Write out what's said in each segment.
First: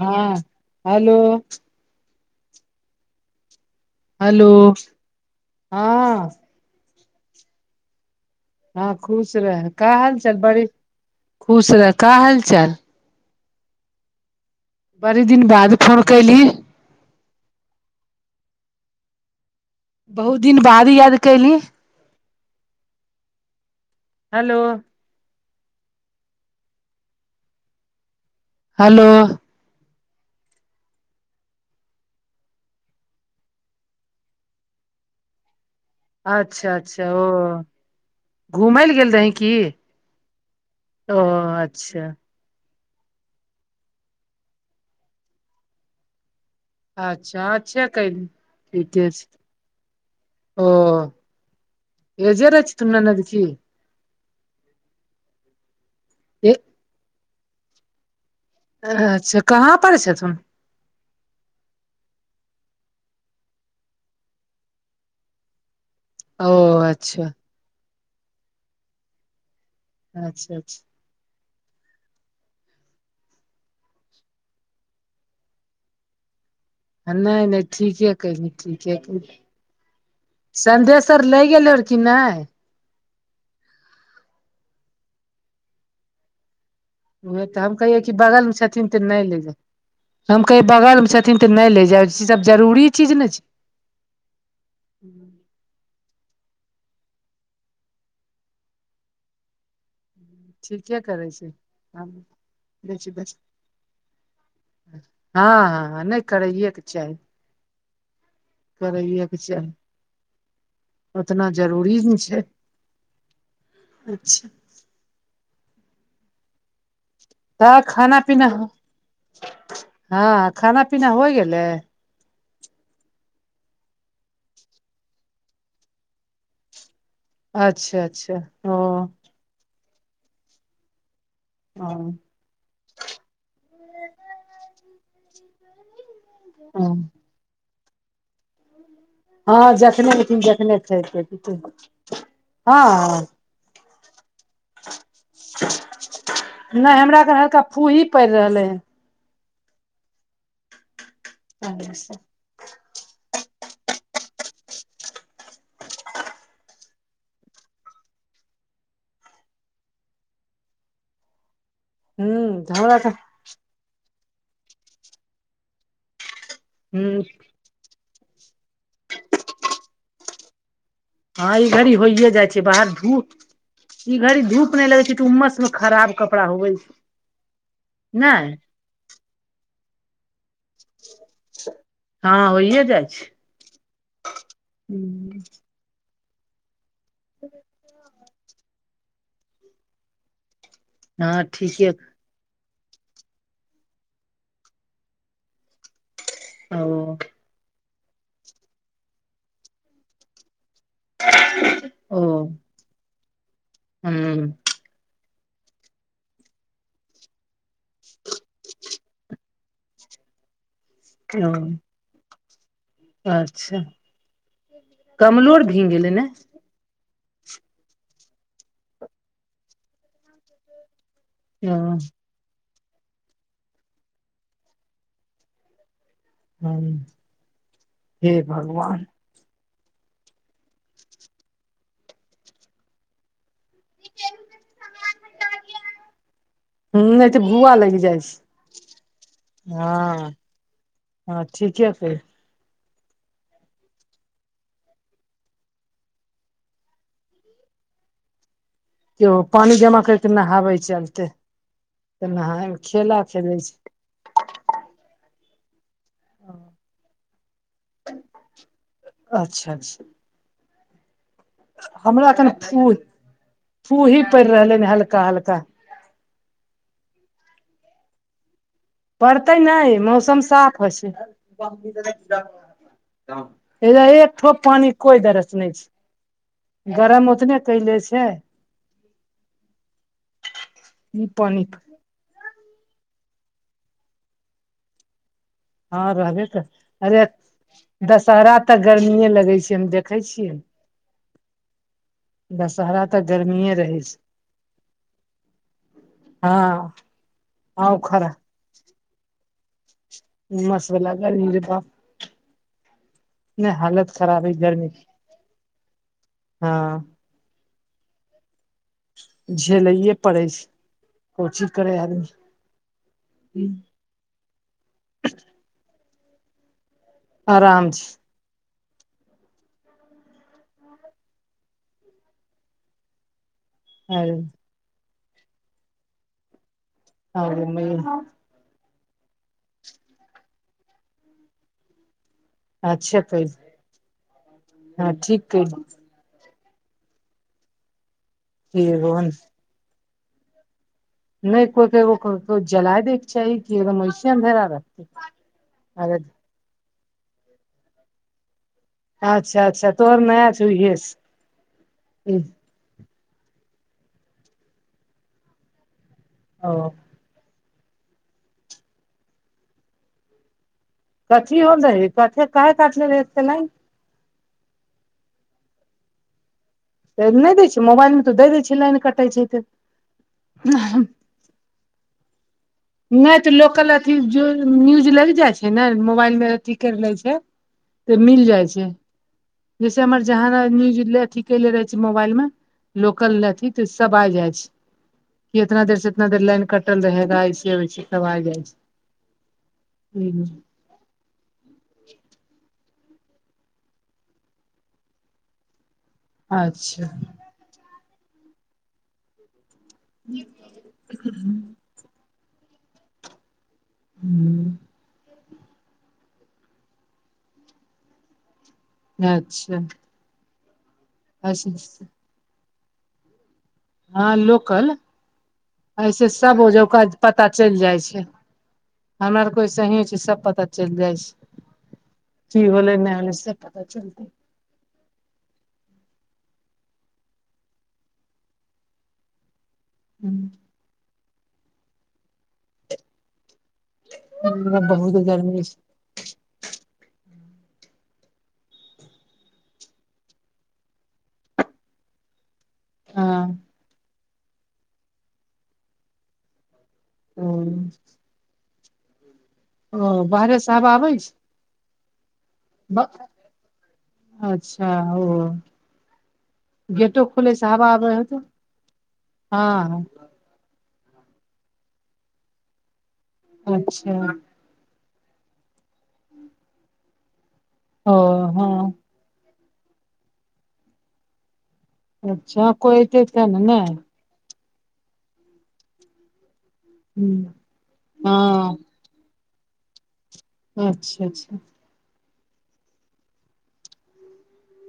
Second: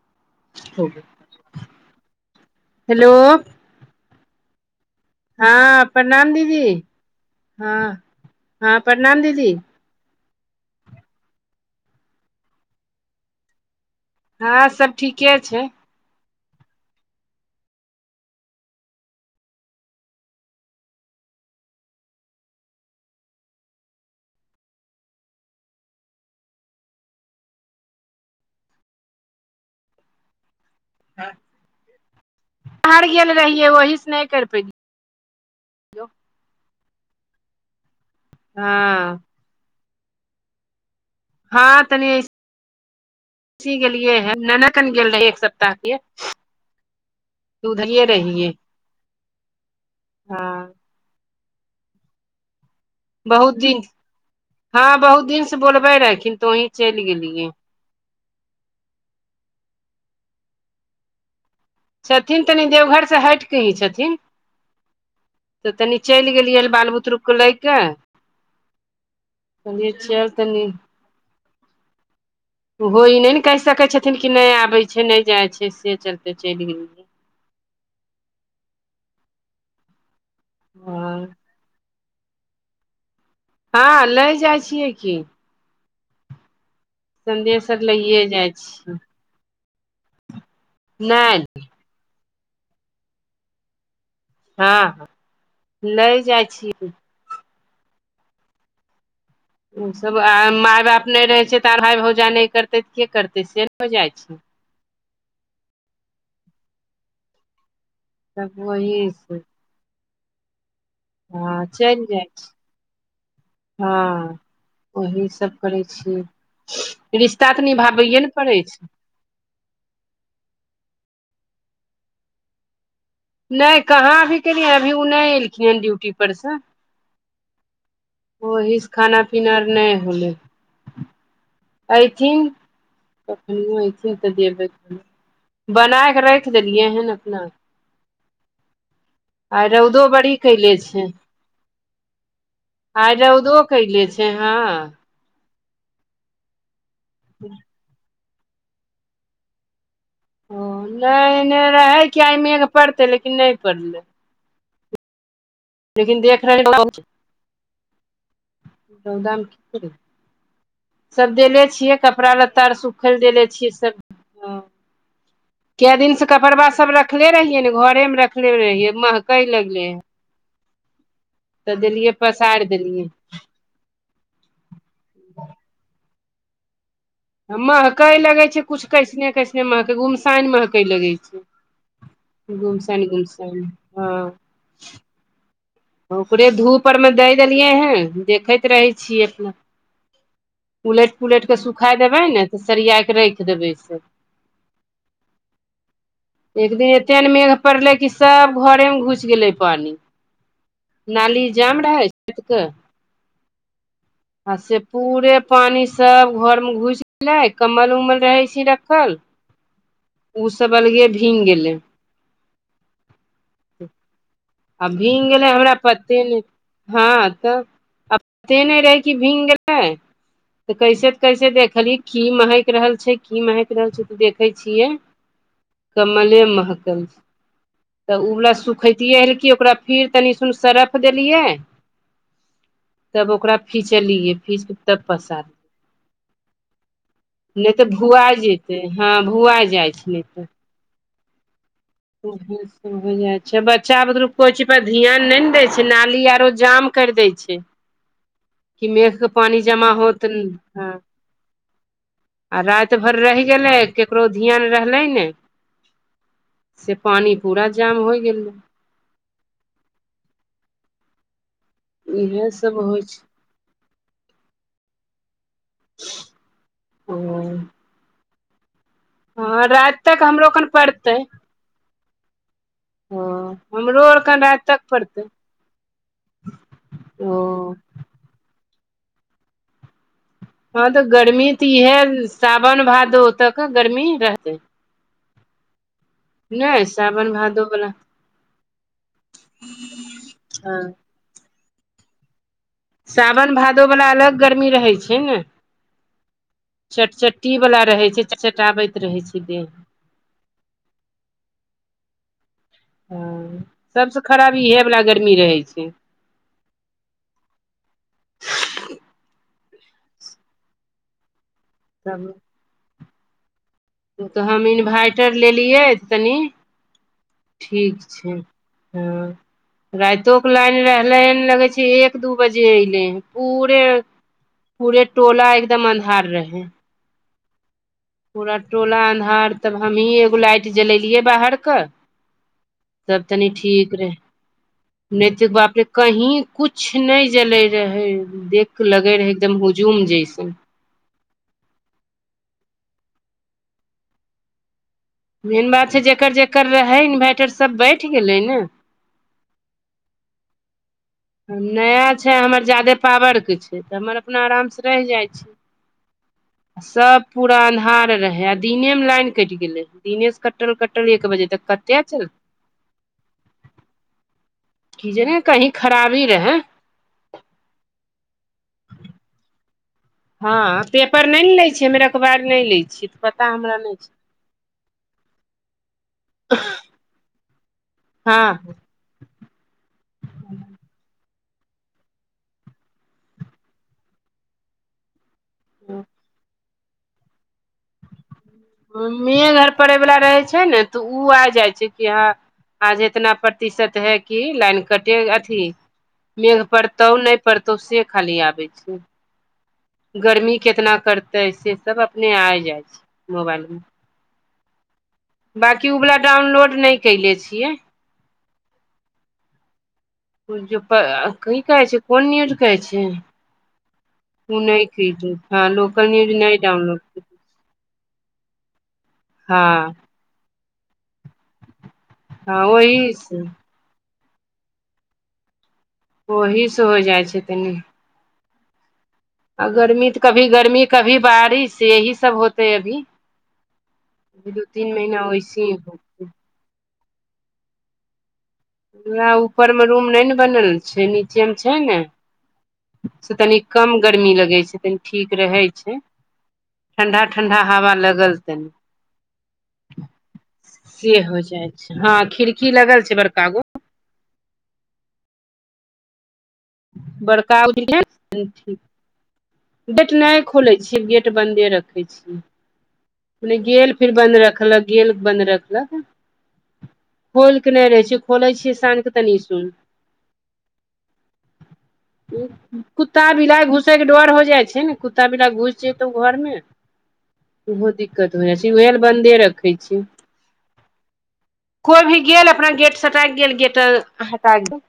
हँ hello hello hello हँ प्रणाम दीदी हँ हँ प्रणाम खुश दीदी रह का हाल चाल बड़ी खुश रह का हाल चाल हँ सब बड़ी ठीके दिन छै बाद फोन कयली बहुत दिन बाद याद कयली हेलो हेलो बार गेल रहियै वहि से नहि कैर पेतियौ अच्छा अच्छा ओ हँ घूमै लए गेल रही की ओ हँ अच्छा तनी ची गेलियै है ननद अन गेल रहे एक सप्ताह के अच्छा तऽ अच्छा उधरिये कैलू रहियै ठीके छै हँ ओ एजर अछि बहुत दिन हँ बहुत दिन से बोलबे रैहखिन तऽ ए वही चलि गेलियै अच्छा कहाँ पर छथुन छथिन तनी देवघर से हटिकऽ ही छथिन तऽ तनी चलि ओ गेलियै रे बाल अच्छा बुतरूकेँ लए के कलियै चल अच्छा तनी अच्छा ओहो ई नहि ने कहि सकै छथिन कि नहि आबै छै नहि जाइ छै से चलते चलि गेलियै नहि नहि ठीके कहि ठीके कहि संदेश अर हँ लै गेलै की नहि हँ लै जाइ छियै की उएह तऽ संदेश हम आर कहियै कि लैए जाइ बगलमे छथिन छियै तऽ नहि ले जाय हम कहियै बगल मे छथिन तऽ नहि ले जाय ई सब जरूरी चीज ने छै हँ लै जाय छियै उसभ आ माय ठीके बाप नहि करै रहै छै तऽ भाइ भौजाइ नहि करतै तऽ के करतै से न हो जाइ छै हँ हँ हँ नहि करैएके चाही सब वही से करैएके चाही उतना हँ जरूरी चलि ने जाइ छै छी हँ अच्छा ओही सब करै छियै रिश्ता तऽ खाना निभाबैेए ने पीना पड़ै छै हँ खाना पीना होइ गेलै नहि कहाँ अभी केलियै अभी उ नहि एलखिन हन ड्यूटी पर से अच्छा अच्छा ओही से ओ खाना पीना आर नै होलै हँ ऐथिन कखनियों ऐथिन तऽ देबै बनाय के रखि रखि देलियै हन अपना आइ रौदो जखने बड़ी एथिन कैले जखने छै खेतै आइ हँ रौदो कैले छै हँ नहि हमरा घर हल्का फूहीं पड़ि रहलै हन ओ नहि एने रहै हन कि आय मेघ पड़तै लेकिन नहि पड़लै लेकिन देख रहल [unintelligible] रौदा सब देले छियै कपड़ा हूं लत्ता आर हमरा तऽ सुखैल देले छियै सब हँ कै दिन से कपड़वा सब हूं रखले रहियै ने घरेमे रख रखले रहियै महकइ लगलै हँ ई घड़ी होइए जाइ छै पसारि बाहर देलियै धूप ई घड़ी धूप नै लगै छै तऽ उम्मस मे खराब कपड़ा होवै महकइ लगै छै कुछ कैसने कैसने महकइ गुमसानि महक लगै छै हँ होइये गुमसैनि गुमसैनि हूंम्म ओकरे धूप आरमे दै देलियै हन देखैत रहै छियै अपना उलटि हँ पुलटि के ठीके सुखाइ देबै ने तऽ सरियाके राखि देबै से एक ओ दिन एते ने मेघ पड़लै कि सभ घरेमे घुसि गेलै पानि नाली जाम रहै ओ छतके [unintelligible] हूं आ से पूरे पानि सब घर मे घुसि गेलै कम्बल उम्बल रहै छी रखल उ सब अलगे भींग ओ गेलै अच्छा आ भींग गेलै कमलो आर हमरा भींग गेलै पते ने नै हँ तब आ पते नहि रहै कि भींग गेलै तऽ कैसे कैसे ओ देखली की महकि रहल छै की महकि रहल छै तऽ देखै छियै कमले हूं महकल तऽ हे उ वला भगवान सुखैतियै ओर कि ओकरा फिर तनी सुन सरफ देलियै तब ओकरा फीचलियै फीच के पसार हूं नहि तऽ लागि जाइ भुआ छै जेतै हँ भुआ जाइ छै नहि हँ तऽ हँ ठीके फेर ह ह [unintelligible] हो जाइ छै बच्चा बुतरु कोइ चीज पर ध्यान नहि ने दै छै नाली आरो जाम कर दै छै कि मेघ के केओ पानि जमा करि होत कऽ नहाबै ह चलते तऽ आ नहाय रात भर खेला रह खेलै गेले छै केकरो ध्यान रहले ने से पानी पूरा जाम होय गेलै अच्छा अच्छा हमरा एखन इहे सब फू होइ छै फू ही पड़ रहलै ह हल्का हल्का ओ पड़तै हँ नहि राति तक मौसम हमरो खन साफ होइ छै पड़तै ओ हमरो आर एक कन ठोप राति तक पानि पड़तै कोइ दरस नहि छै गरम ओ उतने कैले छै हँ त ई गर्मी त पानि इहे साावन भादो तक गर्मी रहतै हँ रहबे करे नहि अरे सावन भादो बला दशहरा तक गर्मीेय लगै छै हम देखै छियै दशहरा तऽ साावन गर्मीए भादो रहै वला छै अलग गर्मी रहै छै ने हँ चटचट्टी वला आउ रहै छै खड़ा च चटाबैत रहै छै देह उमस वला गर्मी जेतय ह सबसँ खराब इहे वला गर्मी रहै छै हँ झेलैए पड़ै छै को चीज करै आदमी ओ त हम इन्भाइटर लेलियै तनि ठीक छै हँ राइतो के लाइन न रहले लगै छै एक दू बजे अयलै पूरे पूरे टोला एकदम अन्हार रहेै आ म [unintelligible] पूरा टोला अन्हार तब हमही एगो लाइट जलेलियै बाहर क अच्छे तब तनी कैल ठीक रहै हँ नैत ठीक कैल बाप रे कही कुछ नहि जले रहै देख कि के लगे एगो रहै एकदम हुजूम जैसे नहि कोई कोई क जलाए दैके चाही की एकदम ऐसे अन्धेरा रहे मैन बात छै जेकर जेकर रहै इन्वैर्टर सब बैठ गेलै ने अच्छा अच्छा तोहर नया छो इहे सँ नया छै हमर जादे पावर के छै त हमर अपना आराम सँ रह जाए छै ओ सब पूरा अन्हार रहे आ दिने मे लाइन कटि गेलै दीने सँ कटल कटल एक बजे कथी तक होल कते रहे छै कथे काहे काटले रहे एते लाइन की जे ने कहीं खराबी रहै त नहि दै छै मोबाइल मे त दए दै छै लाइन कटै छै त हँ पेपर ने ने ले छिये हमे अखबार न लै छिए नहि त लोकल अथी जो न्यूज लग जाइ छै ने मोबाइल मे अथी कर ले छै [inaudible] त मिल जाए छै जैसे हमर जहाना न्यूज ले अथी केले रहे छी मोबाइल मे लोकल लथी तऽ सब आइ जाइ छै कि इतना देर से हँ इतना देर लान कटल रहेगा ऐसे ऐसे कब आ जाइ छै मेघ अर पड़यवला रहै छै ने तऽ ओ आ जाइ छै कि हँ आज एतना प्रतिशत है क लाइन कटे अथी मेघ अच्छा पड़तौ नहि पड़तौ से खाली आबैत छै गर्मी केतना करतै से सब अपने आ जाइ छै मोबाइलमे हूँ बाँकी उ वला डाउनलोड नहि कयले छियै अच्छा की ऐसे कहै छै कोन नेट कहै छै हँ [unintelligible] ह नहि लोकल खीदु हँ लोकल ऐसे न्यूज सब नहि डाउनलोड ओजौका [unintelligible] पता चैल जाइ छै हमरा और के हँ वैसे ही छै सब पता चैल जाय छै हँ की हौले ओहि न हौले से पता चलते ओही सँ हो जाए छै तनी आ गर्मी तऽ कभी हम्म गर्मी कभी बारिश यही सब होतै अभी दू तीन महीना बहुत गर्मी होइसी छै ना ऊपर मे रूम नहि ने बनल छै नीचे मे छै ने से तनि हँ कम गरमी लगै छै तनी ठीक रहै छै ठंडा ओ ठंडा हवा लगल तनि ओ बाहरे हवा आबै से छै हो जाइत छै हँ खिड़की ब लगल छै बड़का गो अच्छा ओ गेटो खुलै बड़का स गो हवा खिड़की आब हतौ ठीक गेट नहि खोलै छियै गेट बन्दे रखै छियै गेल फेर अच्छा बन्द रखलक गेल बन्द रखलक खोल कऽ नहि रहै ओ छै खोलै हँ छियै साँत के तनि सुन अच्छा कोइ एतै कुत्ता तब ने बिलाइ नहि घुसयके डर हो जाइ छै ने कुत्ता बिलाइ घुस जेतौ घरमे ओहो दिक्कत हो जाइ छै हँ उएह ल बन्दे रखै छियै अच्छा अच्छा कोई भी गेल अपना गेट सटायक गेल गेट हटा गेल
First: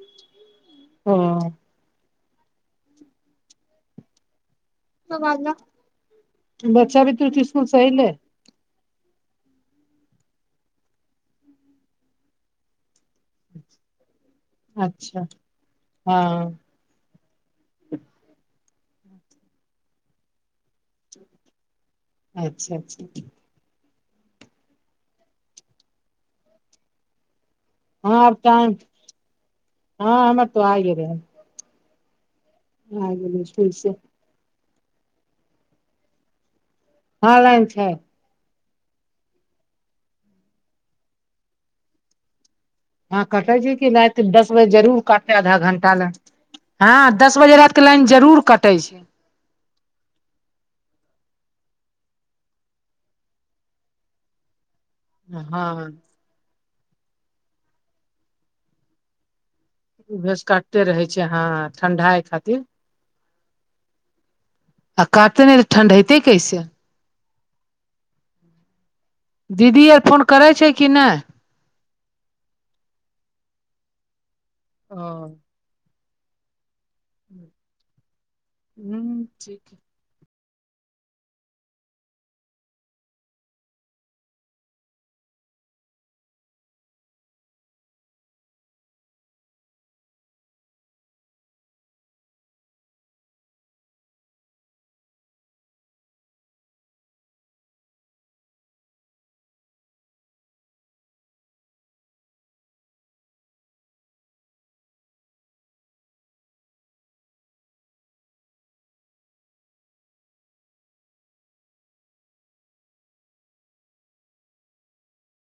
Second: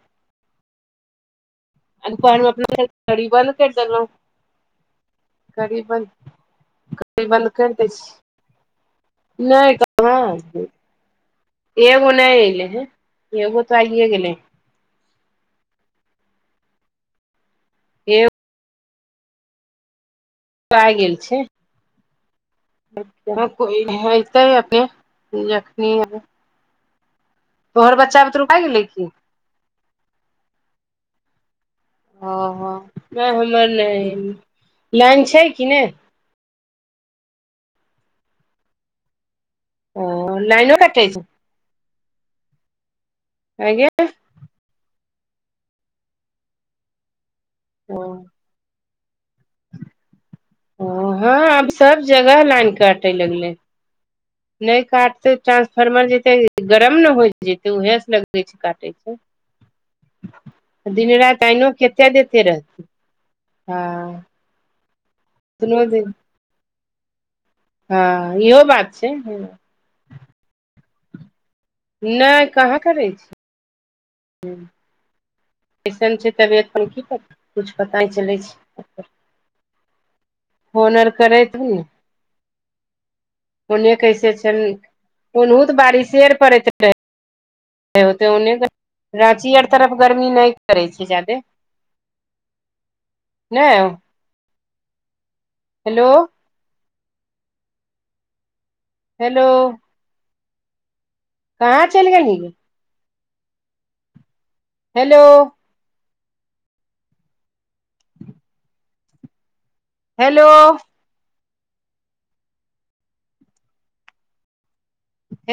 ह आ पानमे अप तरी बाल [unintelligible] ओ करी बन बच्चा करी बुतरुक बन्द स्कुल कैर से दै अयलै छिए नहि कहाँ [unintelligible] एगो नहि एऐले हैं एगो तो आइए गेले अच्छा हँ ए पा गेल छै अच्छा अच्छा को तऽ ह अपने जखनी [unintelligible] तोहर हँ बच्चा आब बुतरु त भए गेलै की ह हमर त आए गलै हण ओ हमर ने स्कुल से अलई हन लइन छै कि नहि हँ लइन छै ओ लाइनो कटै छै हँ कटे छै आंय कि गे राति दस बजे जरूर कटे आधा घंटा लए ह दस बजे लान जरूर कटै छै ओ हँ आब सब जगह लाइन काटे लगले नहि काटते हँ ट्रांसफॉर्मर जेते गरम ने होई जेतै उहेस लगै छै काटै छै उहेस काटते रहै दिन छै राति हँ लाइनो केते ठंडाइ देते खातिर रहत हँ आ काटतै नहि त ठंडयतै कैसे हँ इहो बात छै दीदी आर फोन करै छै कि नहि नहि कहाँ करै छी हूँ ह इसन छै तबियत पर की कर किछु पता चलै छै हूँ ठीक होनर करैत न ओने कैसे छ ओनहुत बारिशे पड़ैत रहे होते ओन्ने राँची आर तरफ गर्मी नहि करै छै जा्यदे नहि हेलो हेलो कहाँ चल गेलही ने हेलो हेलो